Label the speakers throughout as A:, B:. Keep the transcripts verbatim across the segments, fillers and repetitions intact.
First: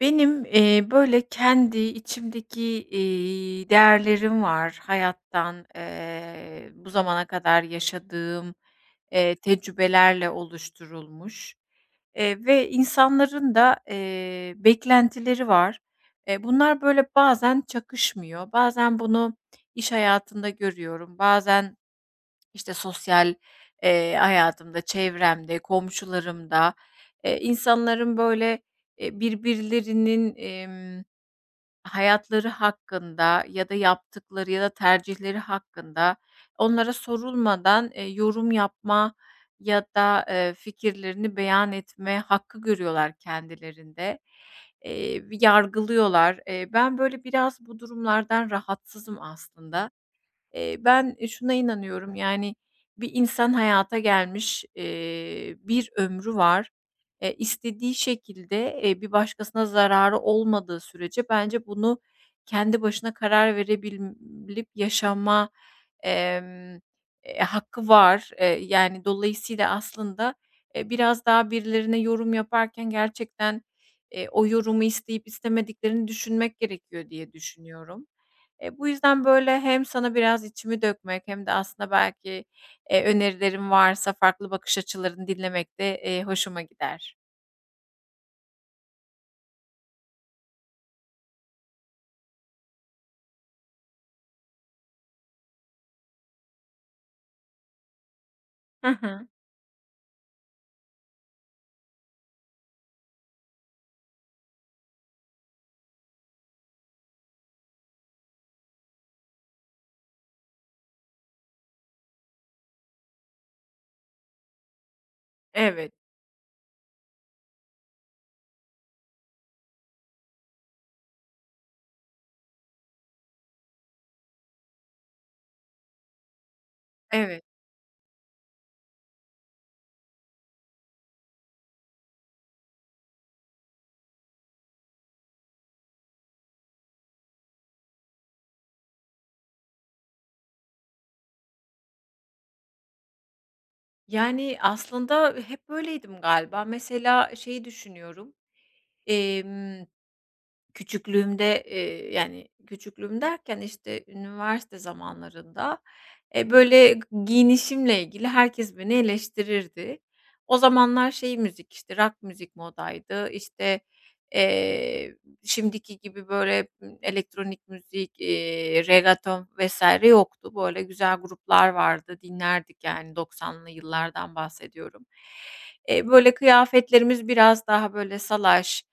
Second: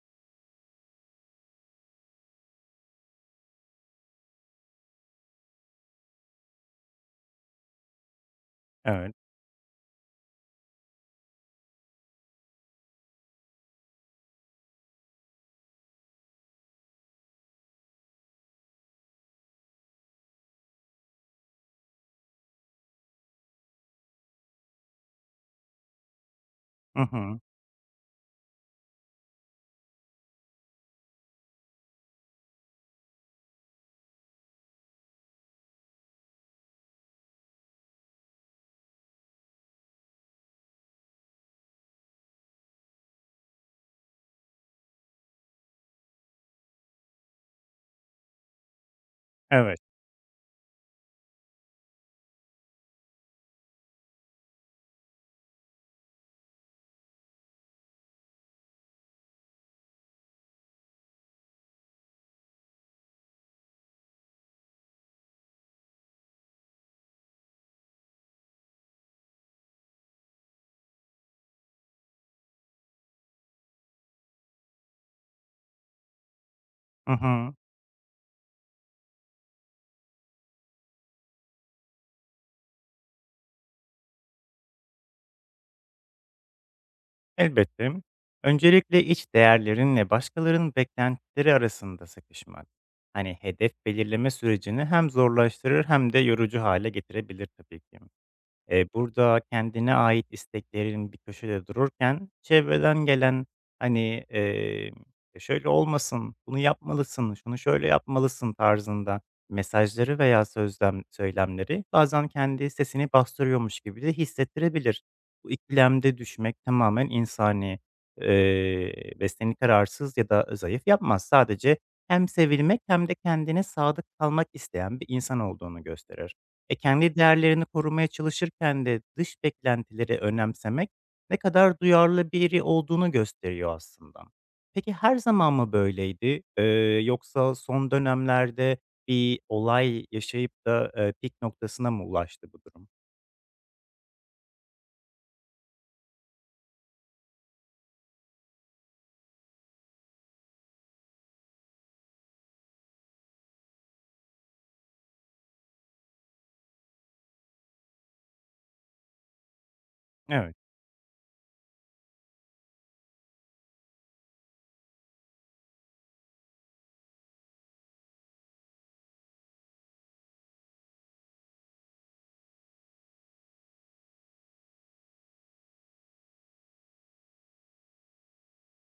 A: Benim, eee, böyle, kendi içimdeki, iii, değerlerim var. Hayattan, eee, bu zamana kadar yaşadığım,
B: Evet.
A: eee, tecrübelerle oluşturulmuş, eee, ve insanların da, eee, beklentileri var. Eee, bunlar, böyle, bazen çakışmıyor. Bazen bunu iş hayatında görüyorum. Bazen işte, sosyal, eee, hayatımda, çevremde, komşularımda,
B: Hı
A: eee,
B: hı.
A: insanların, böyle, eee, birbirlerinin, emm, hayatları hakkında ya da yaptıkları ya da tercihleri hakkında onlara sorulmadan, eee, yorum yapma ya da, eee, fikirlerini beyan etme hakkı görüyorlar kendilerinde. Eee, yargılıyorlar. Eee, ben, böyle, biraz bu durumlardan rahatsızım
B: Evet.
A: aslında. Eee, ben, şuna inanıyorum, yani, bir insan hayata gelmiş, eee, bir ömrü var. Eee, istediği şekilde, eee, bir başkasına zararı olmadığı sürece bence bunu kendi başına karar verebilip yaşama, emm, eee, hakkı var. Eee, yani, dolayısıyla aslında, eee, biraz daha birilerine yorum yaparken gerçekten, eee, o yorumu isteyip istemediklerini düşünmek gerekiyor
B: Hı
A: diye
B: hı.
A: düşünüyorum. Eee, bu yüzden, böyle, hem sana biraz içimi dökmek hem de aslında belki, eee, önerilerin varsa farklı bakış açılarını dinlemek de, eee, hoşuma gider.
B: Elbette. Öncelikle iç değerlerinle başkalarının beklentileri arasında sıkışmak. Hani hedef belirleme sürecini hem zorlaştırır hem de yorucu hale getirebilir tabii ki. Eee,
A: Hı hı.
B: burada kendine ait isteklerin bir köşede dururken çevreden gelen, hani, eee, "E, "Şöyle olmasın, bunu yapmalısın, şunu şöyle yapmalısın." tarzında mesajları veya sözlem söylemleri bazen kendi sesini bastırıyormuş gibi de hissettirebilir. Bu
A: Evet,
B: ikilemde düşmek tamamen insani, eee, ve seni kararsız ya da zayıf yapmaz. Sadece hem sevilmek hem de kendine sadık kalmak isteyen bir insan olduğunu gösterir. E, kendi
A: evet.
B: değerlerini korumaya çalışırken de dış beklentileri önemsemek ne kadar duyarlı biri olduğunu gösteriyor aslında. Peki her zaman mı böyleydi? Eee, yoksa son dönemlerde bir olay yaşayıp da, eee, pik noktasına mı ulaştı bu durum?
A: Yani, aslında hep böyleydim galiba. Mesela şeyi düşünüyorum, emm küçüklüğümde, eee, yani, küçüklüğüm derken, işte, üniversite zamanlarında, eee, böyle, g giyinişimle ilgili herkes beni eleştirirdi.
B: Evet.
A: O zamanlar şey müzik, işte, rock müzik modaydı. İşte, eee, şimdiki gibi, böyle, ımm, elektronik müzik, eee, reggaeton vesaire yoktu. Böyle güzel gruplar vardı, dinlerdik, yani, doksanlı yıllardan bahsediyorum. Eee, böyle, kıyafetlerimiz biraz daha, böyle, salaş,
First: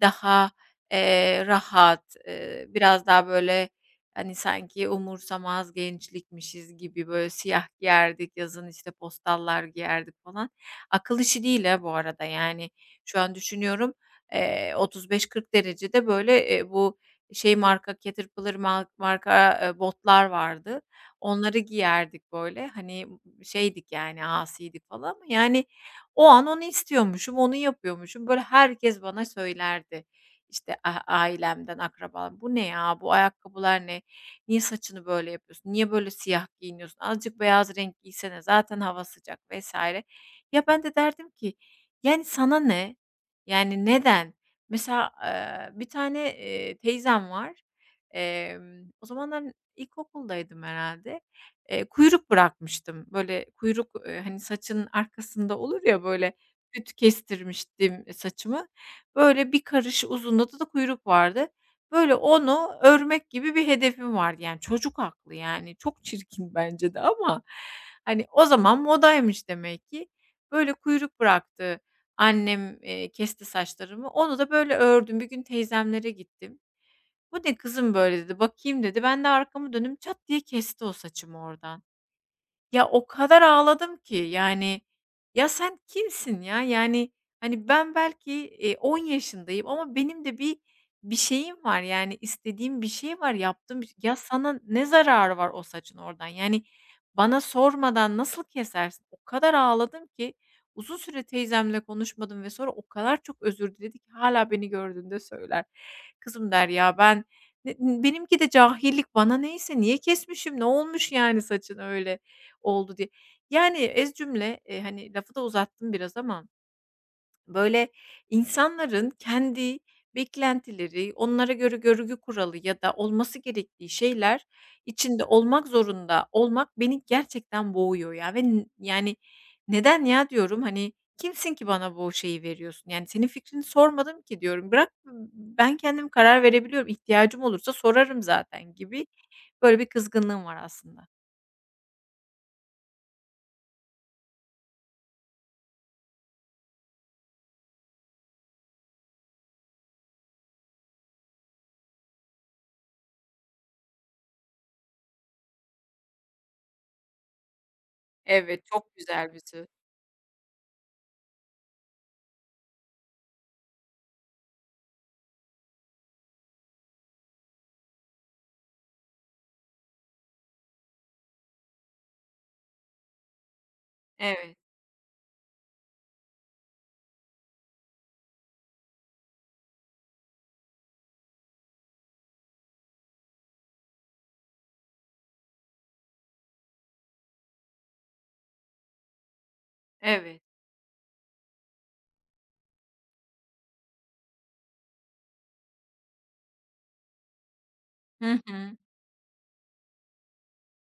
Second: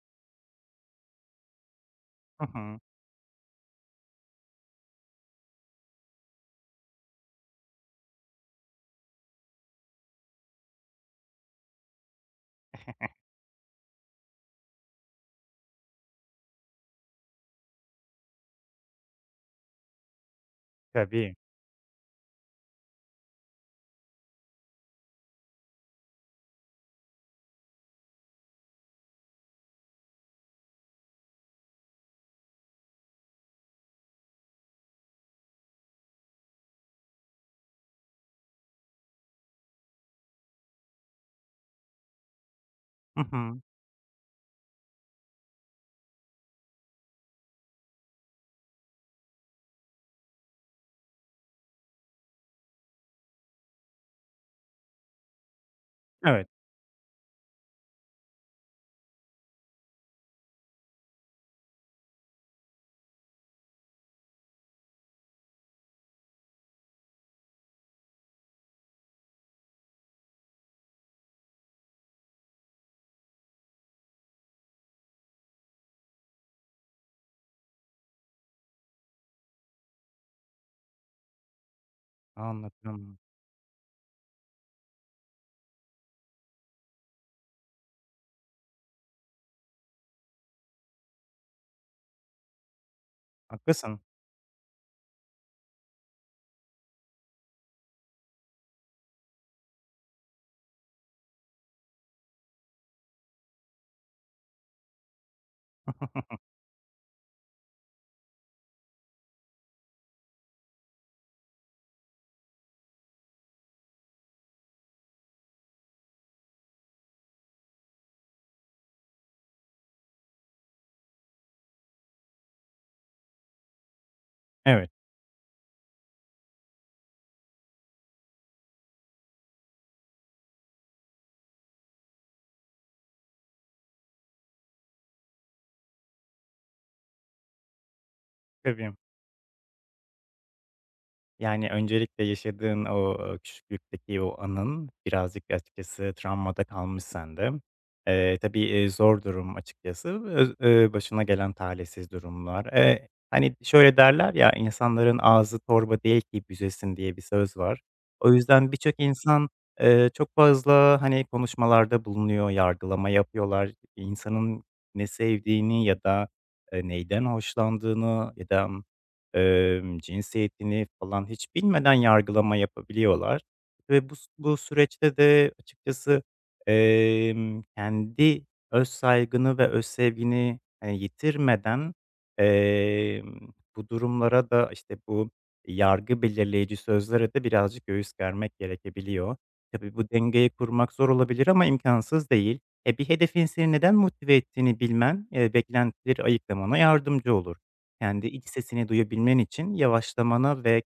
A: daha, Eee, rahat,
B: Hı
A: eee,
B: hı.
A: biraz daha böyle, hani, sanki umursamaz gençlikmişiz gibi, böyle, siyah giyerdik, yazın, işte, postallar giyerdik falan. Akıl işi değil ha bu arada, yani, şu an düşünüyorum, eee, otuz beş kırk derecede, böyle, eee, bu şey marka Caterpillar ma marka, eee, botlar vardı.
B: Tabii.
A: Onları giyerdik, böyle, hani, şeydik, yani, asiydik falan ama, yani, o an onu istiyormuşum, onu yapıyormuşum. Böyle, herkes bana söylerdi. İşte, a ailemden, akrabalarım, "Bu ne ya? Bu ayakkabılar ne? Niye saçını böyle yapıyorsun? Niye böyle siyah giyiniyorsun? Azıcık beyaz renk giysene, zaten hava sıcak." vesaire. Ya, ben de derdim ki, "Yani, sana ne?
B: Hı hı.
A: Yani, neden?" Mesela, eee, bir tane, eee, teyzem var. Emm, o zamanlar ilkokuldaydım herhâlde. Eee, kuyruk bırakmıştım. Böyle kuyruk, eee, hani, saçın arkasında olur ya, böyle,
B: Evet.
A: küt kestirmiştim saçımı. Böyle bir karış uzunluğunda da kuyruk vardı. Böyle onu örmek gibi bir hedefim vardı. Yani çocuk aklı, yani çok çirkin bence de ama hani o zaman modaymış demek ki. Böyle kuyruk bıraktı. Annem, eee, kesti saçlarımı. Onu da böyle ördüm. Bir gün teyzemlere gittim. "Bu ne kızım böyle?" dedi. "Bakayım." dedi. Ben de arkamı döndüm. Çat diye kesti o saçımı oradan. Ya, o
B: Anladım.
A: kadar ağladım ki, yani, ya, sen kimsin ya? Yani, hani, ben belki, eee, on yaşındayım ama benim de bir bir şeyim var, yani, istediğim bir şey var, yaptığım bir. ş
B: Haklısın.
A: Ya, sana ne zararı var o saçın oradan? Yani, bana sormadan nasıl kesersin? O kadar ağladım ki uzun süre teyzemle konuşmadım ve sonra o kadar çok özür diledi ki hâlâ beni gördüğünde söyler. "Kızım," der, "ya, ben ne benimki de cahillik, bana neyse niye kesmişim, ne olmuş yani saçın öyle?" oldu diye. Yani ez cümle, eee, hani, lafı da uzattım biraz ama, böyle, insanların kendi beklentileri, onlara göre görgü kuralı ya da olması gerektiği şeyler
B: Evet.
A: içinde olmak zorunda olmak beni gerçekten boğuyor ya ve n yani, "Neden ya?" diyorum. Hani, "Kimsin ki bana bu şeyi veriyorsun? Yani, senin fikrini sormadım ki." diyorum. "Bırak ben kendim karar verebiliyorum. İhtiyacım olursa sorarım zaten."
B: Tabii.
A: gibi böyle bir kızgınlığım var aslında.
B: Yani, öncelikle yaşadığın o, eee, küçüklükteki o anın birazcık açıkçası travmada kalmış sende. Eee, tabii, eee, zor durum açıkçası. Öz eee, Başına gelen talihsiz durumlar. Eee, hani, şöyle derler ya, insanların ağzı torba değil ki büzesin." diye bir söz var. O
A: Evet,
B: yüzden birçok
A: çok güzel bir
B: insan,
A: söz.
B: eee, çok fazla, hani, konuşmalarda bulunuyor, yargılama yapıyorlar. İnsanın ne sevdiğini ya da, eee, neyden hoşlandığını ya da Emm, cinsiyetini falan hiç bilmeden yargılama yapabiliyorlar ve bu
A: Evet,
B: bu süreçte de açıkçası, emm, kendi öz saygını ve öz sevgini, hani, yitirmeden, emm, bu durumlara da, işte, bu yargı belirleyici sözlere de birazcık göğüs germek gerekebiliyor. Tabii bu
A: evet.
B: dengeyi kurmak zor olabilir ama imkansız değil. E, bir hedefin seni neden motive ettiğini bilmen, eee, beklentileri ayıklamana yardımcı olur. Kendi
A: Hı
B: iç
A: hı.
B: sesini duyabilmen için yavaşlamana ve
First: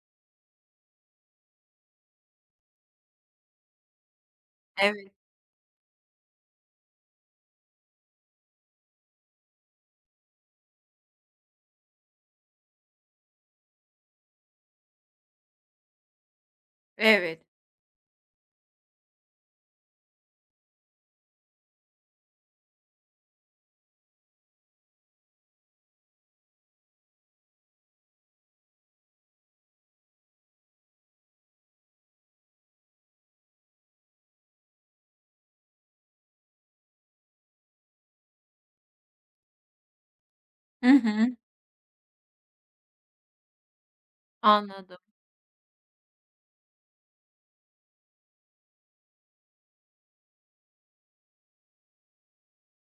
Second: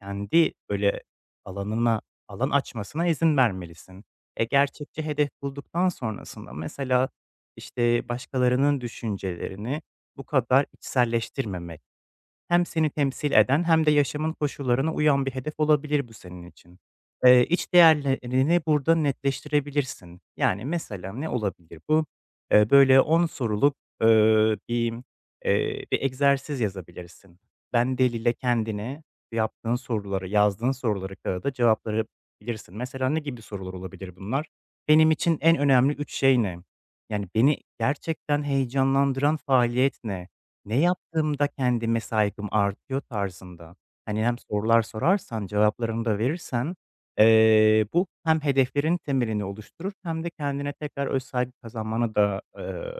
B: kendi, böyle, alanına, alan açmasına izin vermelisin. E, gerçekçi
A: Evet,
B: hedef bulduktan sonrasında mesela, işte, başkalarının düşüncelerini bu kadar içselleştirmemek. Hem seni temsil eden hem de yaşamın koşullarına uyan bir hedef olabilir bu senin için.
A: evet.
B: Eee, iç değerlerini burada netleştirebilirsin. Yani mesela ne olabilir bu? Eee, böyle on soruluk, eee, bir, eee, bir egzersiz yazabilirsin. Ben ile kendine yaptığın soruları, yazdığın soruları kağıda cevapları bilirsin. Mesela ne gibi sorular olabilir bunlar? "Benim için en önemli üç şey ne?" Yani, "Beni gerçekten heyecanlandıran faaliyet ne?" Ne
A: Hı hı.
B: yaptığımda kendime saygım artıyor tarzında. Hani, hem sorular
A: Anladım.
B: sorarsan, cevaplarını da verirsen, eee, bu hem hedeflerin temelini oluşturur hem de kendine tekrar öz saygı kazanmanı da, eee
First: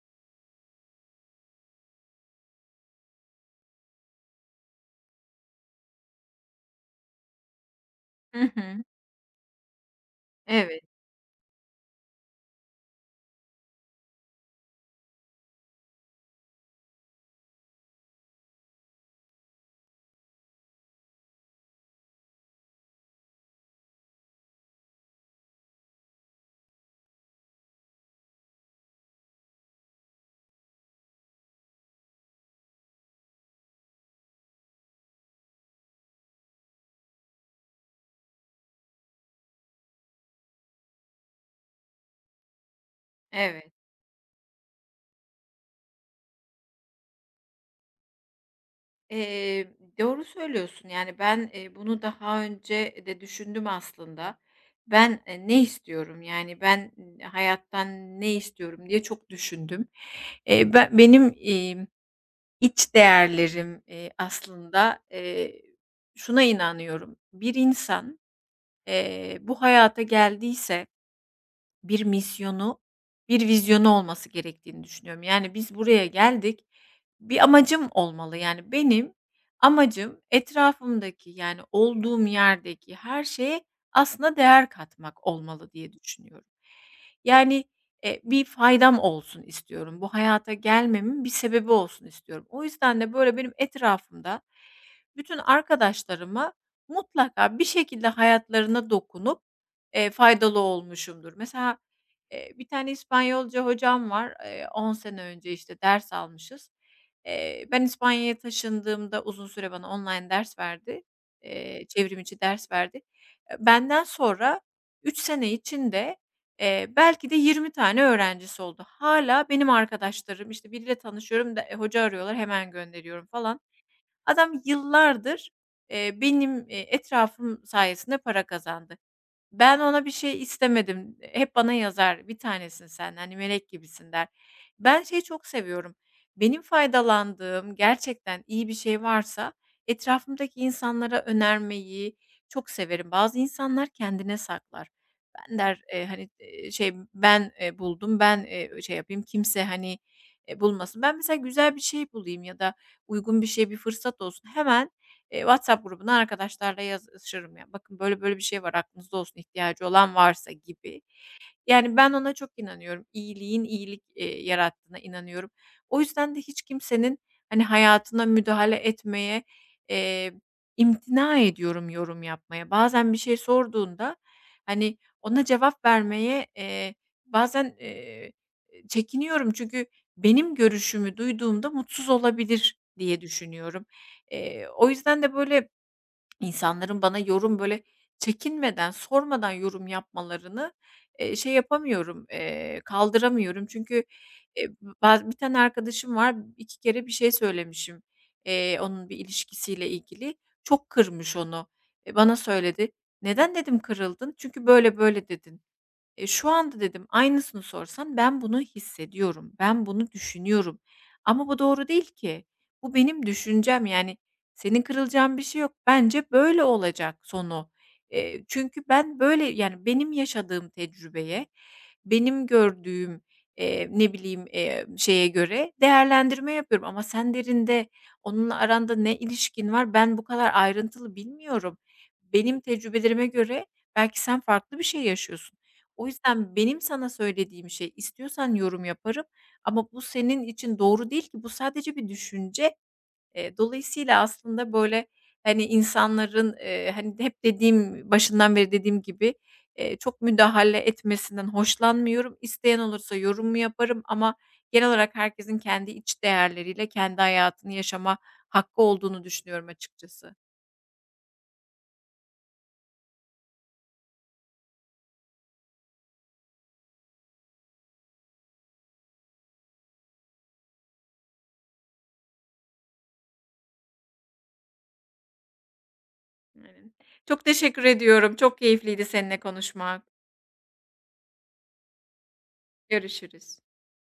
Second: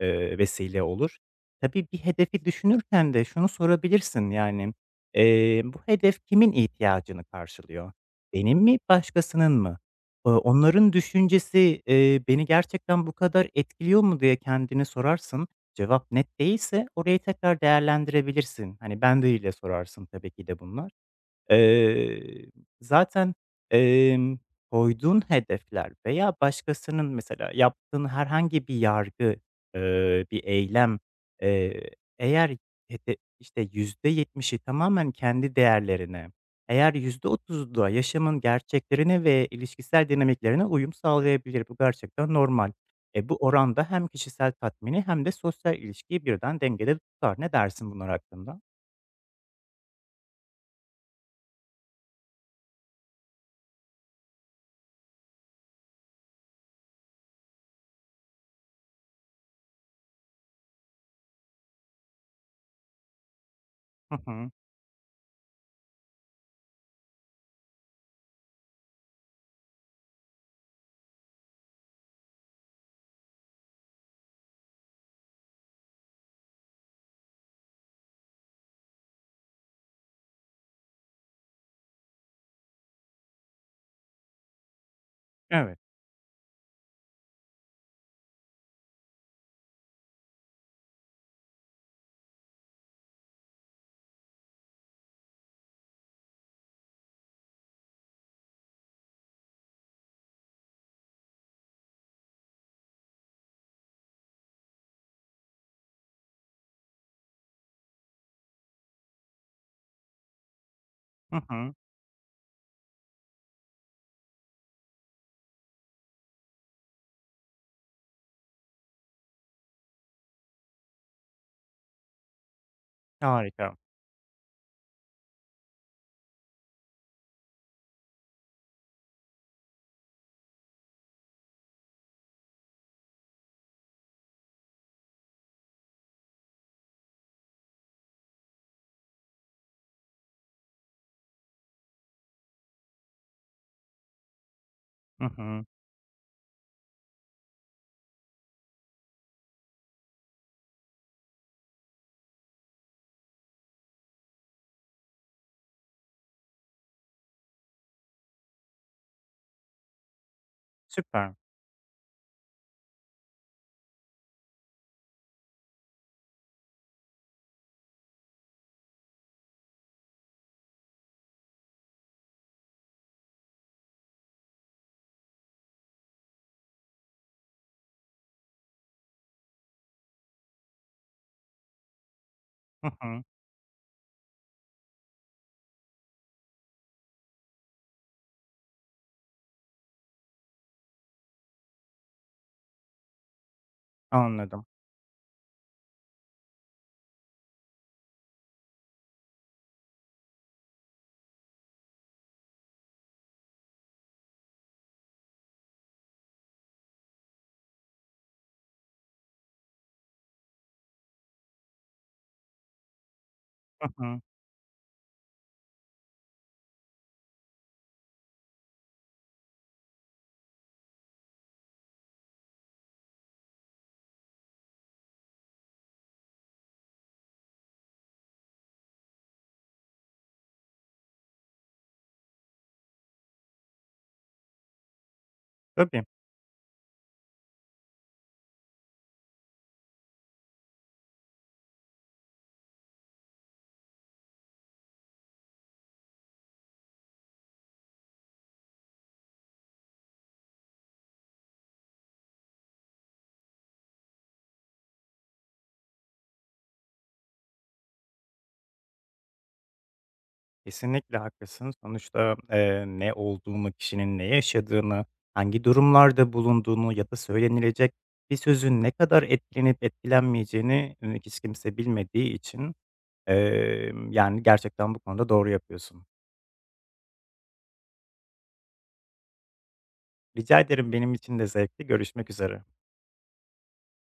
B: Eee, vesile olur. Tabii bir hedefi düşünürken de şunu sorabilirsin yani, eee, bu hedef kimin ihtiyacını karşılıyor?
A: Hı
B: Benim mi,
A: hı.
B: başkasının mı? Eee,
A: Evet,
B: onların düşüncesi, eee, beni gerçekten bu kadar etkiliyor mu diye kendine sorarsın. Cevap net değilse orayı tekrar değerlendirebilirsin. Hani, "Ben de" ile sorarsın tabii ki de bunlar. Eee, Zaten, emm, koyduğun hedefler veya başkasının mesela yaptığın herhangi bir yargı, eee, bir eylem, eee, eğer hede işte, yüzde yetmişi tamamen kendi değerlerine, eğer yüzde otuzu da yaşamın gerçeklerine ve ilişkisel dinamiklerine uyum sağlayabilir. Bu gerçekten normal. E, bu
A: evet.
B: oranda hem kişisel tatmini hem de sosyal ilişkiyi birden dengede tutar. Ne dersin bunlar hakkında?
A: Eee, doğru söylüyorsun. Yani, ben, eee, bunu daha önce de düşündüm aslında. Ben, eee, ne istiyorum? Yani, ben e, hayattan ne istiyorum diye çok düşündüm. Eee, ben benim, emm, iç değerlerim, eee,
B: Hı hı.
A: aslında, eee, şuna inanıyorum: Bir insan, eee, bu hayata geldiyse bir misyonu, bir vizyonu olması gerektiğini düşünüyorum. Yani, biz buraya geldik, bir amacım olmalı. Yani, benim amacım etrafımdaki, yani, olduğum yerdeki her şeye aslında değer katmak olmalı
B: Evet.
A: diye düşünüyorum. Yani, eee, bir faydam olsun istiyorum. Bu hayata gelmemin bir sebebi olsun istiyorum. O yüzden de, böyle, benim etrafımda bütün arkadaşlarıma mutlaka bir şekilde hayatlarına dokunup Eee, faydalı olmuşumdur. Mesela, eee, bir tane İspanyolca hocam var. Eee, on sene önce, işte, ders almışız. Eee, ben İspanya'ya taşındığımda uzun süre bana online ders verdi.
B: Hı hı.
A: Eee, çevrim içi ders verdi. Eee, benden sonra üç sene içinde, eee, belki de yirmi tane öğrencisi oldu. Hala benim arkadaşlarım, işte, biriyle tanışıyorum da, eee, hoca arıyorlar, hemen gönderiyorum falan.
B: Harika.
A: Adam yıllardır, eee, benim, eee, etrafım sayesinde para kazandı. Ben ona bir şey istemedim. Hep bana yazar, "Bir tanesin sen, hani, melek gibisin." der. Ben şeyi çok seviyorum. Benim faydalandığım gerçekten iyi bir şey varsa etrafımdaki insanlara önermeyi çok severim. Bazı insanlar kendine saklar.
B: Hı
A: Ben
B: hı.
A: der, eee, hani, eee, şey, ben, eee, buldum, ben, eee, şey yapayım, kimse, hani, eee, bulmasın. Ben mesela güzel bir şey bulayım ya da uygun bir şey, bir fırsat olsun. Hemen, eee, WhatsApp grubuna arkadaşlarla yazışırım ya. Bakın böyle böyle bir şey var, aklınızda olsun, ihtiyacı olan varsa gibi.
B: Süper.
A: Yani, ben ona çok inanıyorum. İyiliğin iyilik, eee, yarattığına inanıyorum. O yüzden de hiç kimsenin, hani, hayatına müdahale etmeye, eee, imtina ediyorum yorum yapmaya. Bazen bir şey sorduğunda, hani, ona cevap vermeye, eee, bazen, eee, çekiniyorum. Çünkü benim görüşümü duyduğumda mutsuz olabilir
B: Hı
A: diye
B: hı.
A: düşünüyorum. Eee, o yüzden de, böyle, İnsanların bana yorum, böyle, çekinmeden, sormadan yorum yapmalarını, eee, şey yapamıyorum, eee, kaldıramıyorum. Çünkü,
B: Anladım.
A: eee, ba bir tane arkadaşım var, iki kere bir şey söylemişim, eee, onun bir ilişkisiyle ilgili. Çok kırmış onu. E, bana söyledi. "Neden?" dedim, "Kırıldın?" "Çünkü böyle böyle dedin." Eee, şu anda dedim aynısını sorsan ben bunu hissediyorum, ben bunu düşünüyorum ama bu doğru değil ki. Bu benim düşüncem,
B: Hı
A: yani,
B: hı.
A: senin kırılacağın bir şey yok. Bence böyle olacak sonu. Eee, çünkü ben böyle, yani, benim yaşadığım tecrübeye, benim gördüğüm, eee, ne bileyim, eee, şeye göre değerlendirme yapıyorum ama sen derinde onunla aranda ne ilişkin var ben bu kadar ayrıntılı bilmiyorum. Benim tecrübelerime göre belki sen farklı bir şey yaşıyorsun.
B: Tabii,
A: O yüzden benim sana söylediğim şey, istiyorsan yorum yaparım ama bu senin için doğru değil ki, bu sadece bir düşünce. Eee, dolayısıyla aslında, böyle, hani, insanların, eee, hani, hep dediğim, başından beri dediğim gibi, eee, çok müdahale etmesinden hoşlanmıyorum. İsteyen olursa yorumumu yaparım ama genel olarak herkesin kendi iç değerleriyle kendi hayatını yaşama hakkı olduğunu düşünüyorum açıkçası.
B: kesinlikle haklısın. Sonuçta, eee, ne olduğunu, kişinin ne yaşadığını, hangi durumlarda bulunduğunu ya da söylenilecek bir sözün ne kadar etkilenip etkilenmeyeceğini, eee, hiç kimse bilmediği için, emm, yani, gerçekten bu konuda doğru yapıyorsun.
A: Aynen. Çok teşekkür ediyorum. Çok keyifliydi seninle konuşmak.
B: Rica ederim, benim için de zevkli. Görüşmek üzere.
A: Görüşürüz.